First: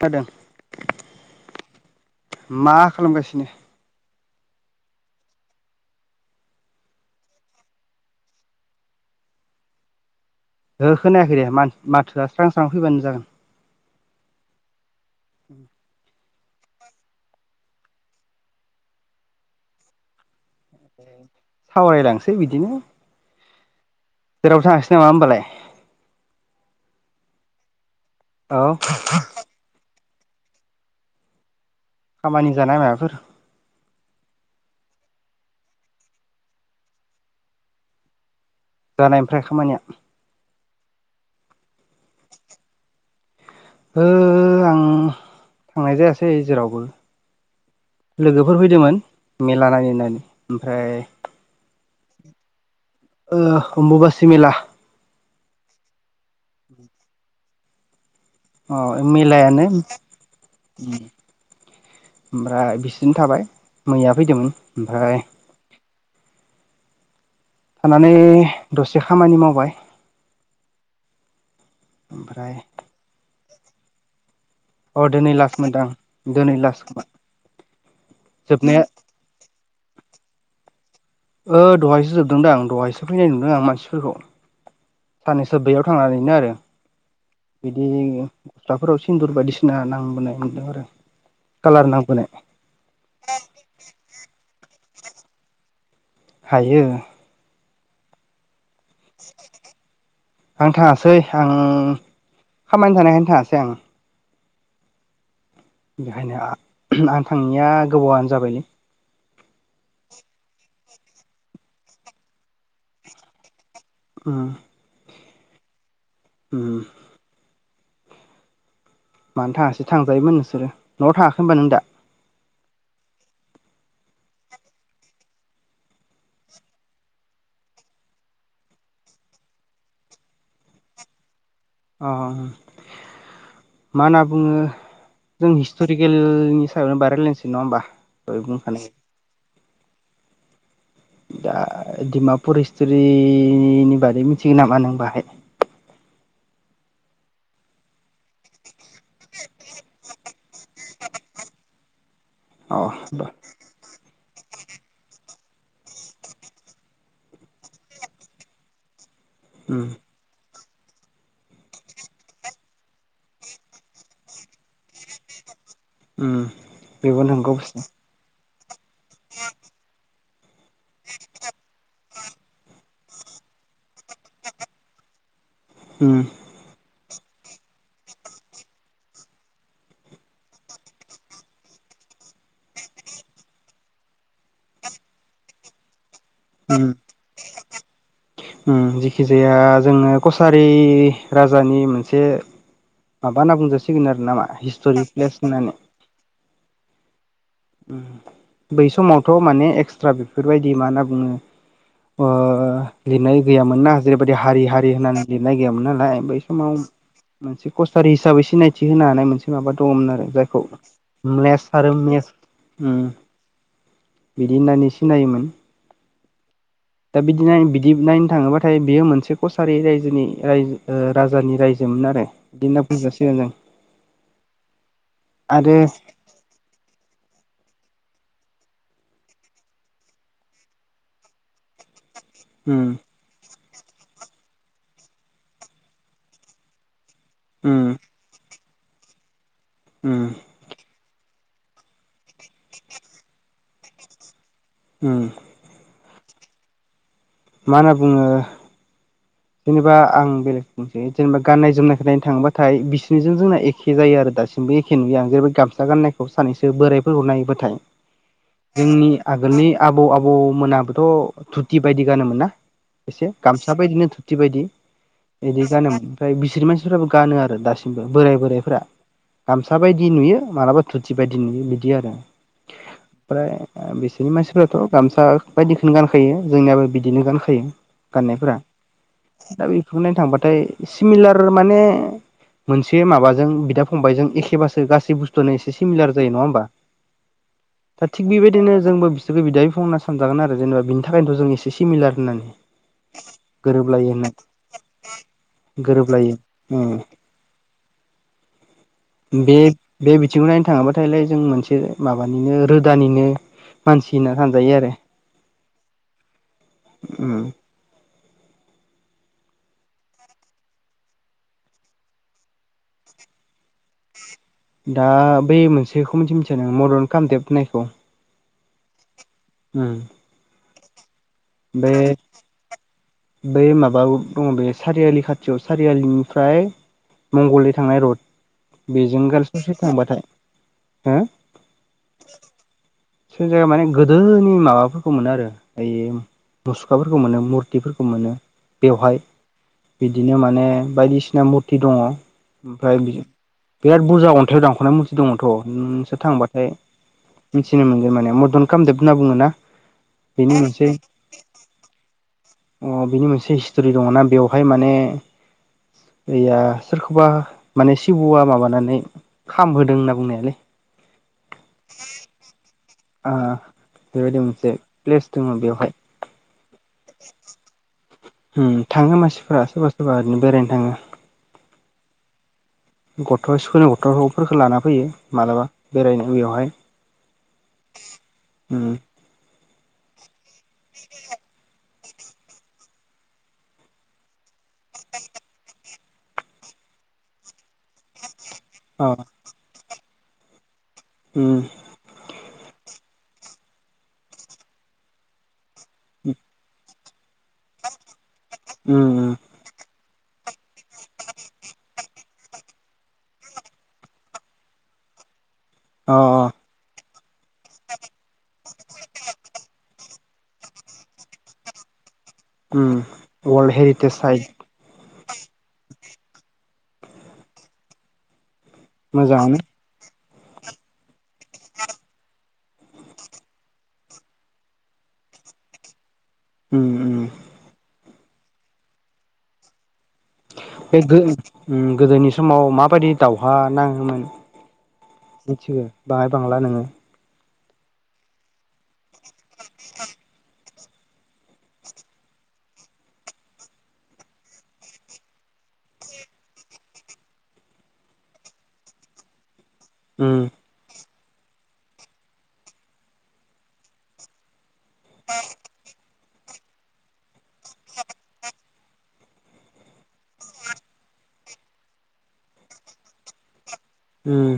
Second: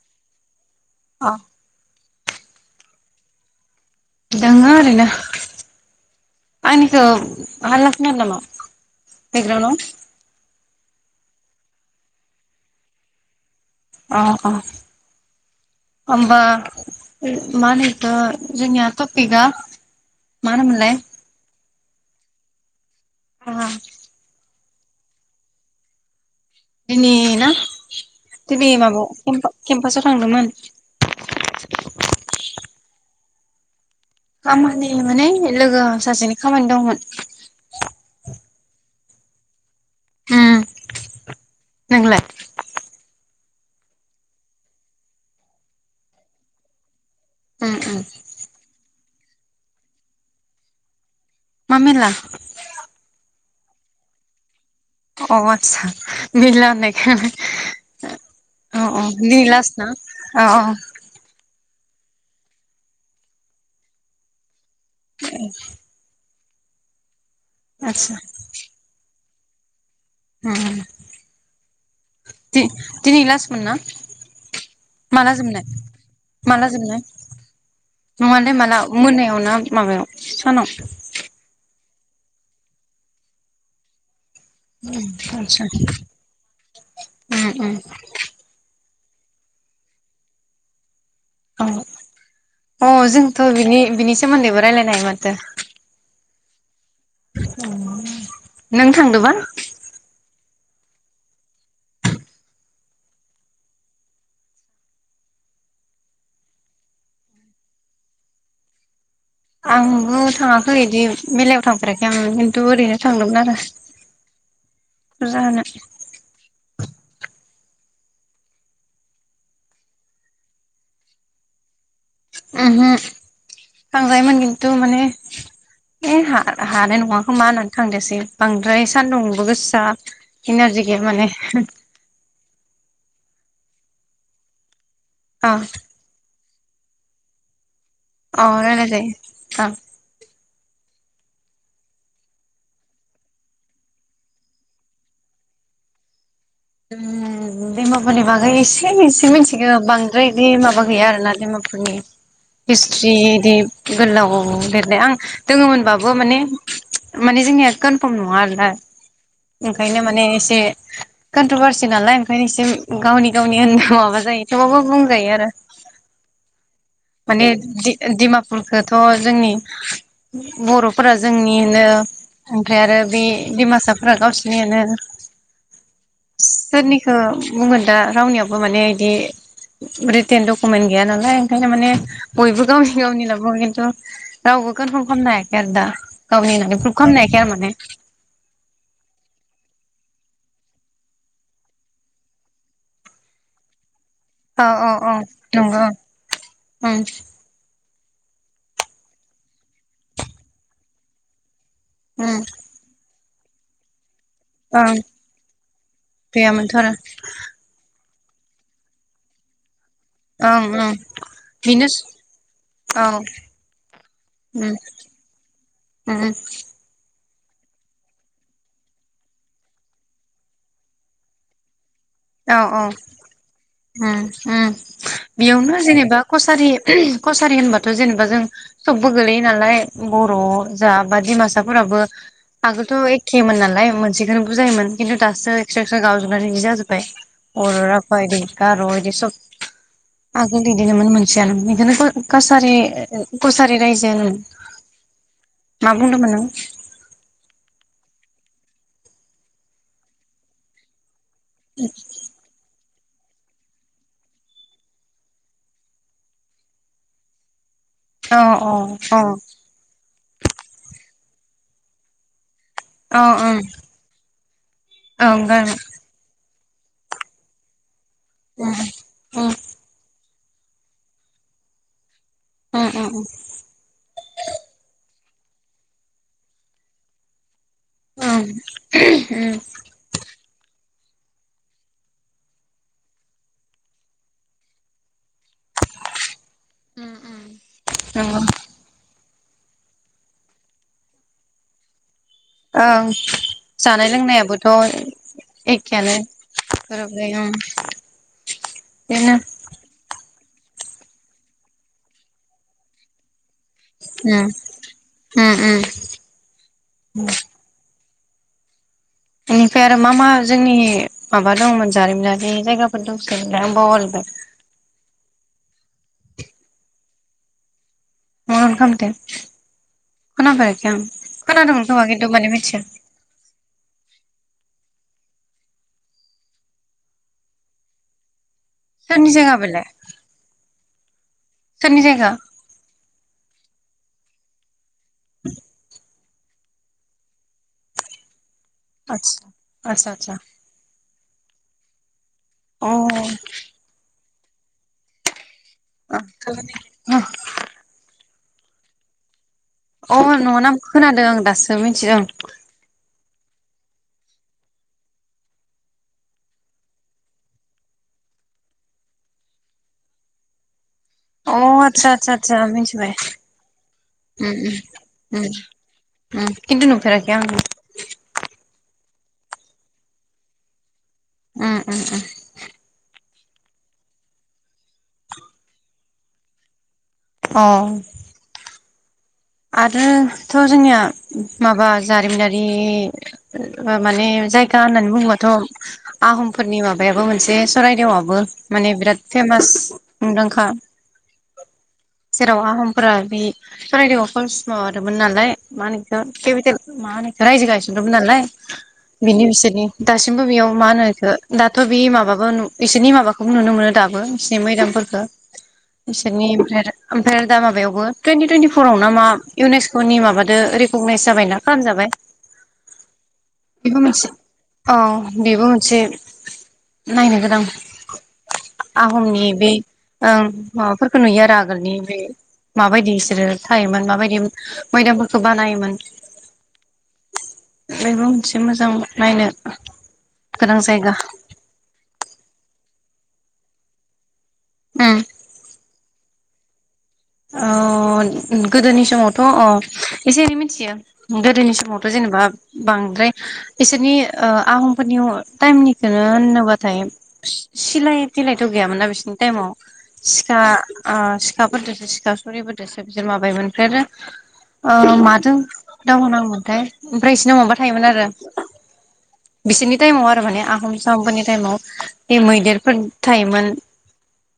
फादों आ मा खालामगासिनो? दङ आरैनो। आंनिखौ हाल्ला खोनादों नामा बेकग्राउण्डाव? ओहो खोनायाखै दे माथोआ स्रां स्रां फैबानो जागोन। अ अह उम होमबा माहोनो बेखौ जोंनिया थफिका मा होनोमोनलाय? सावरायलांसै बिदिनो [unintelligible] जेरावबो थाङासै नामा होमबालाय? दिनै ना औ दिनै माबा केम केम्पासाव थांदोंमोन। खामानि जानाय माबाफोर खामानि माने लोगो सासेनि खामानि दंमोन। जानाय ओमफ्राय खामानिया? उम नोंलाय? ओ आं थांनाय जायासै जेरावबो। उम उम लोगोफोर फैदोंमोन मेला नायनो होन्नानै ओमफ्राय मा मेला? [unintelligible] अमबुुबासि मेला। अ आतसा मेला होन्नायखाय अ अ दिनै लास्थ ना? अ अ ओमफ्राय बिसोरदोनो थाबाय मैया फैदोंमोन ओमफ्राय थानानै आतसा दसे खामानि मावबाय। उम ओमफ्राय दि-दिनि लास्त मोनना? अ दिनै माला लास्ट जोबनाय मोनदां दिनै माला लास्ट जोबनाय? खोमा नङालै माला जोबनाया मोनायाव ना माबायाव सानाव? ओ दहायसो जोबदोंदां दहायसो फैनाय नुदों आं मानसिफोरखौ। साननैसो बैयाव थांनानैनो आरो उम बिदि हाफोराव सिन्दुर बायदिसिना नांबोनाय मोन्दों आरो। कालार नांबोनाय औ अ जोंथ' बिनि बिनि सोमोन्दैबो रायलायनो हायो माथो। हायो। नों थांदोबा आं थाङासै आं खामानि थानायखायनो थाङासै आं। बेहायनो आ आं थांङिया गोबावानो जाबाय। आंबो थाङाखै इदि मेलायाव थांफेराखै आं खिन्थु ओरैनो थांदोंमोन आरो। ओ फुजाहोनो उम मानो थाङासै थांजायोमोन नोंसोरो न'आव थाङाखै होनबा नों दा? ओमहो थांजायोमोन किन्तु माने ए हा-हानाय नङा खोमा होननानै थांदियासै बांद्राय सान्दुंबो गोससा इनारजि गैया माने हो अ मा होनना बुङो अ जों हिस्ट'रिकेलनि सायावनो बाय रायलायनोसै नङा होमबा। दहाय अ बुंखानाय रायलाय जायो अ दा डिमापुर हिस्ट'रिनि बागै मिथियो नामा नों बाहाय? उम डिमापुरनि बागै इसे एसे मिथिगो बांद्राय इदि माबा गैया आरोना ना डिमा पुरनि अ हिस्ट्रि इदि गोलाव लिरनाय आं दोङोमोनबाबो माने माने जोंनिया कनफार्म नङा आरोना उम ओंखायनो माने एसे कन्ट्रभारसि नालाय ओंखायनो एसे गावनि गावनि होनना माबा जायो थेवबाबो बुंजायो आरो। उम बेबो माने नंगौ डि-डिमा पुराथ' जोंनि बर'फोरा जोंनिनो ओमफ्राय आरो बि डिमासाफोरा गावसिनि होनो। उम थ' बुंगोन दा रावनियाबो माने इदि रिटेन डकुमेन्ट गैया नालाय ओंखायनो माने बयबो गावनि गावनि होनना बुङो किन्थु राव बो कनफार्म खामनो हायाखै आरो‌ दा। गावनि होननानै ओम प्रुभ खालामनो हायाखै आरो माने उम जिखि जाया जोंनो कसारि राजानि मोनसे माबा होनना बुंजा सिगोन आरो ना मा औ औ औ हिस्ट'रिक प्लेस ना मा? नंगौ ओं उम बै समावथ' माने एक्सट्रा बेफोरबायदि मा होनना बुङो ओ ओम लिरनाय गैयामोन ना। जेरैबायदि हारि हारि होननानै लिरनाय गैयामोन नालाय बै समाव गैयामोनथ' आरो मोनसे कसारि हिसाबै सिनायथि होनो हानाय मोनसे माबा दङमोन आरो जायखौ ओं ओं म्लेस बेनो आरो मेस उम औ बिदि होननानै सिनायोमोन उम उउ दा बिदिनाय बिदि नायनो थाङोबाथाय बियो मोनसे कसारि रायजोनि ओइ ओ राजानि रायजो दिनो फैजासे होदों हम उम आरो बेयावनो जेनेबा कसारि कस- सारि होनबाथ' जेनेबा जों सबबो गोलैयो नालाय बर' जा बा डिमासाफोराबो उम आगोलथ' एख्खेमोन नालाय मोनसेखोनो बुजायोमोन किन्तु दासो एक्स्रा एक्स्रा गावजोबनानै बिदि जाजोबबाय अ' उम रफदि गार' बिदि सब उम आगोल बिददिनो मोन [unintelligible] बेखौनो कारि कसारि रायजोआनो [unintelligible] बुंनो मोन मा होनना बुङो जेनेबा आं बेलेग बुंसै जेनेबा गाननाय जोमनायनाय थांबाथाय बिसोर बिजों जोंना एखे जायो आरो दासिमबो एखे नुयो आं जेरै गामसा गाननायखौ सानैसो बोरायफोर हर नायोबाथाय। अ अ जोंनि अ आगोलनि आबौ आबौ मोनाबोथ' थुथि बायदि गानोमोन ना अ एसे ओं गामसा बायदिनो धुरथि बायदि ओं बिदि गारमोन जानोोम ओमफ्राय गिसिर मानसिफ्राबो गानो आरो दासिमबो बोराइ बोराइफ्रा गामसा बायदि नुयो। मालाबा धुरथि बायदि नुयो बिदि आरो उम उम उम ओमफ्राय बिसोरनि मानसिफ्राथ' गामसा बायदिखौनो गानखायो जोंनियाबो बिदिनो गानखायो। उम गाननायफोरा दा बेफोरनानै दा बिखौनो थांबाथाय सिमिलार माने मोनसे माबाजों बिदा फंबबायजों एखेबासो गासैबो एसे सिमिलार जायो नङा होमबा उम उम दा थिग नंगौ बेबायदिनो जोंबो जों बिदायै बुंना सानजागोन आरो जेनेबा बिनि थाखायनोथ' जों एसे सिमिलार होननानै ओं जानाय गोरोबलायो लोंनायाबोथ' होननानै एखेयानो गोरोबलायो ओ गोरोबलायो ओं बिदिनो बे बे बिथिंखौ नायनो थाङाब्लाथाय जों मोनसे माबानिनो रोदानिनो मानसि उम होनना सानजायो आरो [inaudible] ओम बेनिफ्राय आरो मा मा जोंनि माबा दंमोन जारिमिनारि जायगाफोर दंसै दा आं बावगारजोबाय। दा बै मोनसेखौ मिथि मिथिया नों मदन कामदेब होननायखौ। म अखा मथ [unintelligible] ह [unintelligible] ख दं थङा खिथु माने मिथि [unintelligible] बै माबायाव दङ बे सारियालि खाथियाव सारियालिनिफ्राय मंगलदै थांनाय रड बेजों सोरनि जायगा गारससो बेलाय थांबाथाय हो सोरनि जायगा सोरनि जायगा माने गोदोनि माबाफोरखौ मोनो आरो ओइ मुसुखाफोरखौ मोनो मुरथिफोरखौ मोनो बेवहाय आदसा आदसा आदसा बिदिनो माने बायदिसिना मुरथि दङ अ ओमफ्राय बि बिराद बुरजा अन्थाइाव दानख'नाय मुरथि दङमोन। अ अ नोंसोर थांबाथाय न'नि मिथिनो मोनगोन माने मद्न खालामजोब होनना बुङो ना। अ न' नामखौ खोनादों आं दासो मिथिदों। अ बिनि मोनसे हिस्ट'रि दङ ना बेवहाय माने यैया सोरखौबा माने सिंहआ माबानानै खामहोदों होनना बुंनायलै। [inaudible] अ आसा आसा आसा मिथि खन ओ बेबायदि मोनसे प्लेस दङ बेवहाय न [unintelligible] नुफेराखै आं ओम थाङो मानसिफोरा सोरबा सोरबा ओरैनो बेरायनो थाङो। ओम ओम ओम। गथ' स्कुलनि गथ'फोरखौ लाना फैयो मालाबा बेरायनो इयावहाय अ। उ आरोथ' जोंनिया माबा जारिमिनारि माने जायगा दा होननानै बुङोबाथ' आहमफोरनि माबायाबो मोनसे सररायदेवआबो माने अ बिराद फेमास मुंदांखा उम जेराव आहमफोरा बि सरायदेवा कर्स माबादोंमोन नालाय मा होनो बेखौ केपिटेल मा होनो रायजो गायसनदोंमोन नालाय उम उम बिनि बिसोरनि दासिमबो बेयाव मा होनोखो दाथ' बे माबाबो इसोरनि माबाखौबो नुनो मोनो दाबो बिसिनि मैदामफोर। फोरखौ अ बिसोरनि ओमफ्राय आरो ओमफ्रायो थुनति थुनतिपराव ना मा इउनेस्क' नि माबादो रेकगनाइस जाबायना खालामजाबाय उम वर्ल्ड बेबो हेरिटेज मोनसे साइट औ बेबो मोनसे नायनो गोनां आहमनि मोजाङानो बे ओं माबाफोरखौ नुयो आरो आगोलनि बे माबादि बिसोरो थायोमोन माबादि मैदामफोरखौ बानायोमोन उम उम बयबो मोनसे मोजां नायनो गोनां बे जायगा गो उम गोदोनि समाव माबादि दावहा नाङोमोन? उम मिथिगौ बाहाय बांला नोङो [unintelligible] अ गोदोनि समावथ' अ एसे एनै मिथियो गोदोनि समावथ' जेनेबा मा बांद्राय बिसोरनि ओ आहामफोरनि टाइमनिखौनो होननोबाथाय सिलाय बिलायथ' गैयामोनना बिसोरनि टाइमाव उम सिखा ओ सिखाफोरदोसो दाबा सुरिफोरजोंसो माबायोमोन ओमफ्राय आरो ओ माजों दावहा नांङोमोनथाय ओमफ्राय इसनाव माबा थायोमोन आरो बिसोरनि टाइमाव आरो माने आहम-साहम फोरनि टाइमाव बे मैदेरफोर थायोमोन। उम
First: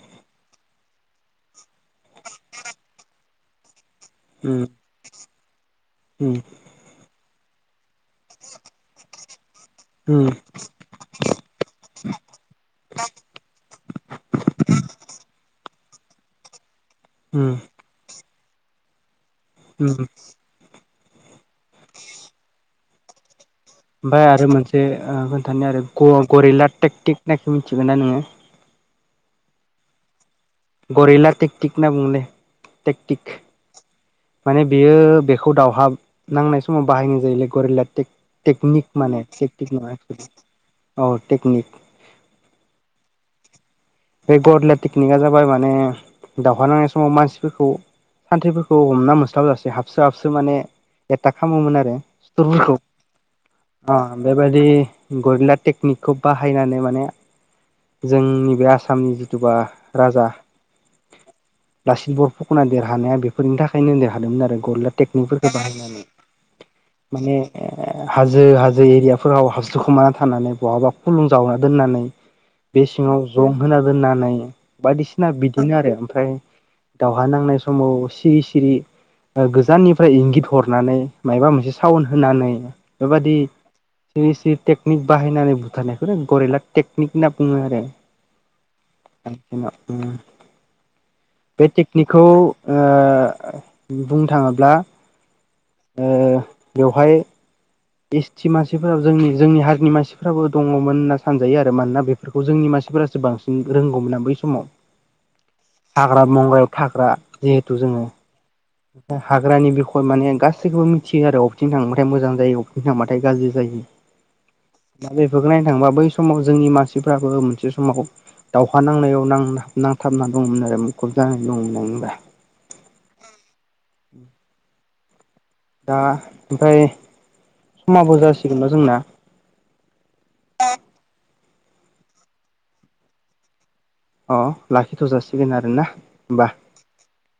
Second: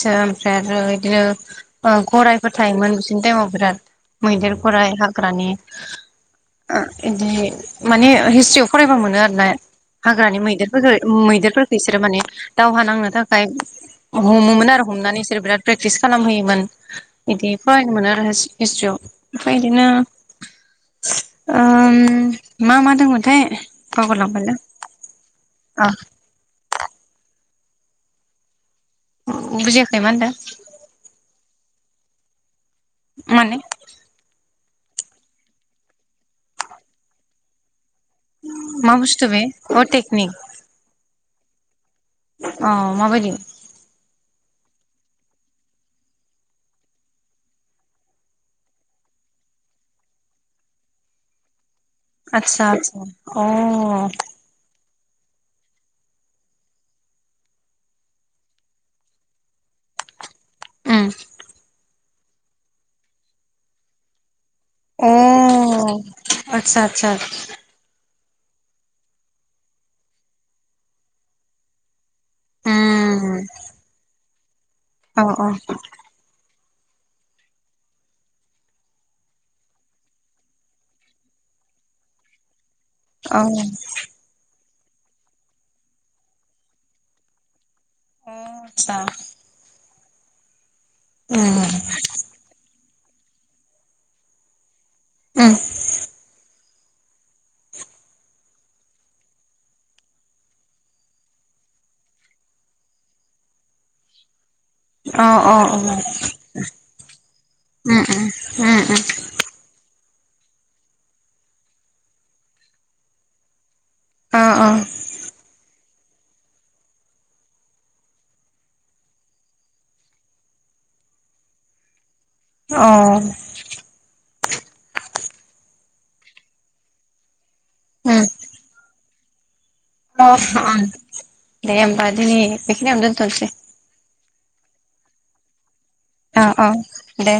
सो ओमफ्राय आरो इदिनो गरायफोर थायोमोन बिसिोरनि टाइमाव बिराद। मैदेर उम गराय हाग्रानि उम ओ इदि माने हिस्ट्रियाव फरायबा मोनो आरोना उम हाग्रानि मैदेरफोरफोरखौ मैदेरफोरखौ इसोरो माने दावहा नांनो थाखाय हमोमोन आरो हमनानै बिसोर बिराद प्रेकटिस खालामहोयोमोन। इदि उम फरायनो मोनो आरो हिस्ट्रियाव ओमफ्राय इदिनो उम ओम मा मा दंमोनथाय ओमफाय आरो बावगारलांबायलां मोनसे खोन्थानो आरो अ ग- गरिला टेकटिक होननायखो मिथिगोना नोङो? बुजियाखै मा होनदों? गरिला टेकटिक होनना बुंनो टेकटिक माने माने बेयो बेखौ दावहा नांनाय समाव बाहायनाय जायोलाय गरिला टेकनिक मा माने बुस्थु बे टेकटिक अ नङा टेकनिक औ टेकनिक। अ माबादि? बे गदया पिकनिकआ जाबाय माने दावहा नांनाय समाव मानसिफोरखौ सानथ्रिफोरखौ हमना मोनस्लाबजासे हाबसो हाबसो माने एथाक खालामोमोन आरो। सुथुरफोरखौ अ बे बायदि गरिला टेकनिकखौ बाहायनानै माने जोंनि बे आसाम सामनि जिथुबा राजा उम। लासि बर फुख'ना देरहानाया बेफोरनि थाखायनो देरहादोंमोन आरो गरिला टेकनिकफोरखौ बाहायनानै माने हाजो हाजो एरियाफोराव हास्लुखोमानानानै थानानै बहाबा खुलुं जावना दोननानै बे सिङाव जम होना दोननानै बायदिसिना बिदिनो आरो ओमफ्राय दावहा नांनाय समाव सिरि सिरि गोजाननिफ्राय इंगित हरनानै माबा मोनसे साउन्ड होनानै बेबायादि सिरि सिरि टेकनिक बाहायनानै बुथारनायखौनो गरिला टेकनिक होनना बुङो आरो बे टेकनिकखौ ओ बुंनो थाङोब्ला ओ बेवहाय एस टि मानसिफोराबो जोंनि जोंनि हारिनि मानसिफ्राबो दङमोन होनना सानजायो आरो मानोना बेफोरखौ जोंनि मान सिफोरासो बांसिन रोंगौमोन आ बै समाव । हाग्रा बंग्रायाव थाग्रा जिहेथु जोङो । हाग्रानि बि खय माने गासैखौबो मिथियो आरो अबेथिं थांबाथाय मोजां जायो बबेथिं थांबाथाय गाज्रि जायो । अ अ बैफोरखो नायनो थांबा बै समाव जोंनि मानसिफ्राबो मोनसे समाव दावउहा नांनायाव नां नांथाबना दंमोन आरो मुखुब जानानै दंमोन आ अ दा ओमफाय समाबो उम जासिगोनना जोंना अ दे होमबा दिनै बेखिनियाव दोनथ'नोसै । अ लाखि थ'जासिगोन आरोना । अ अ दे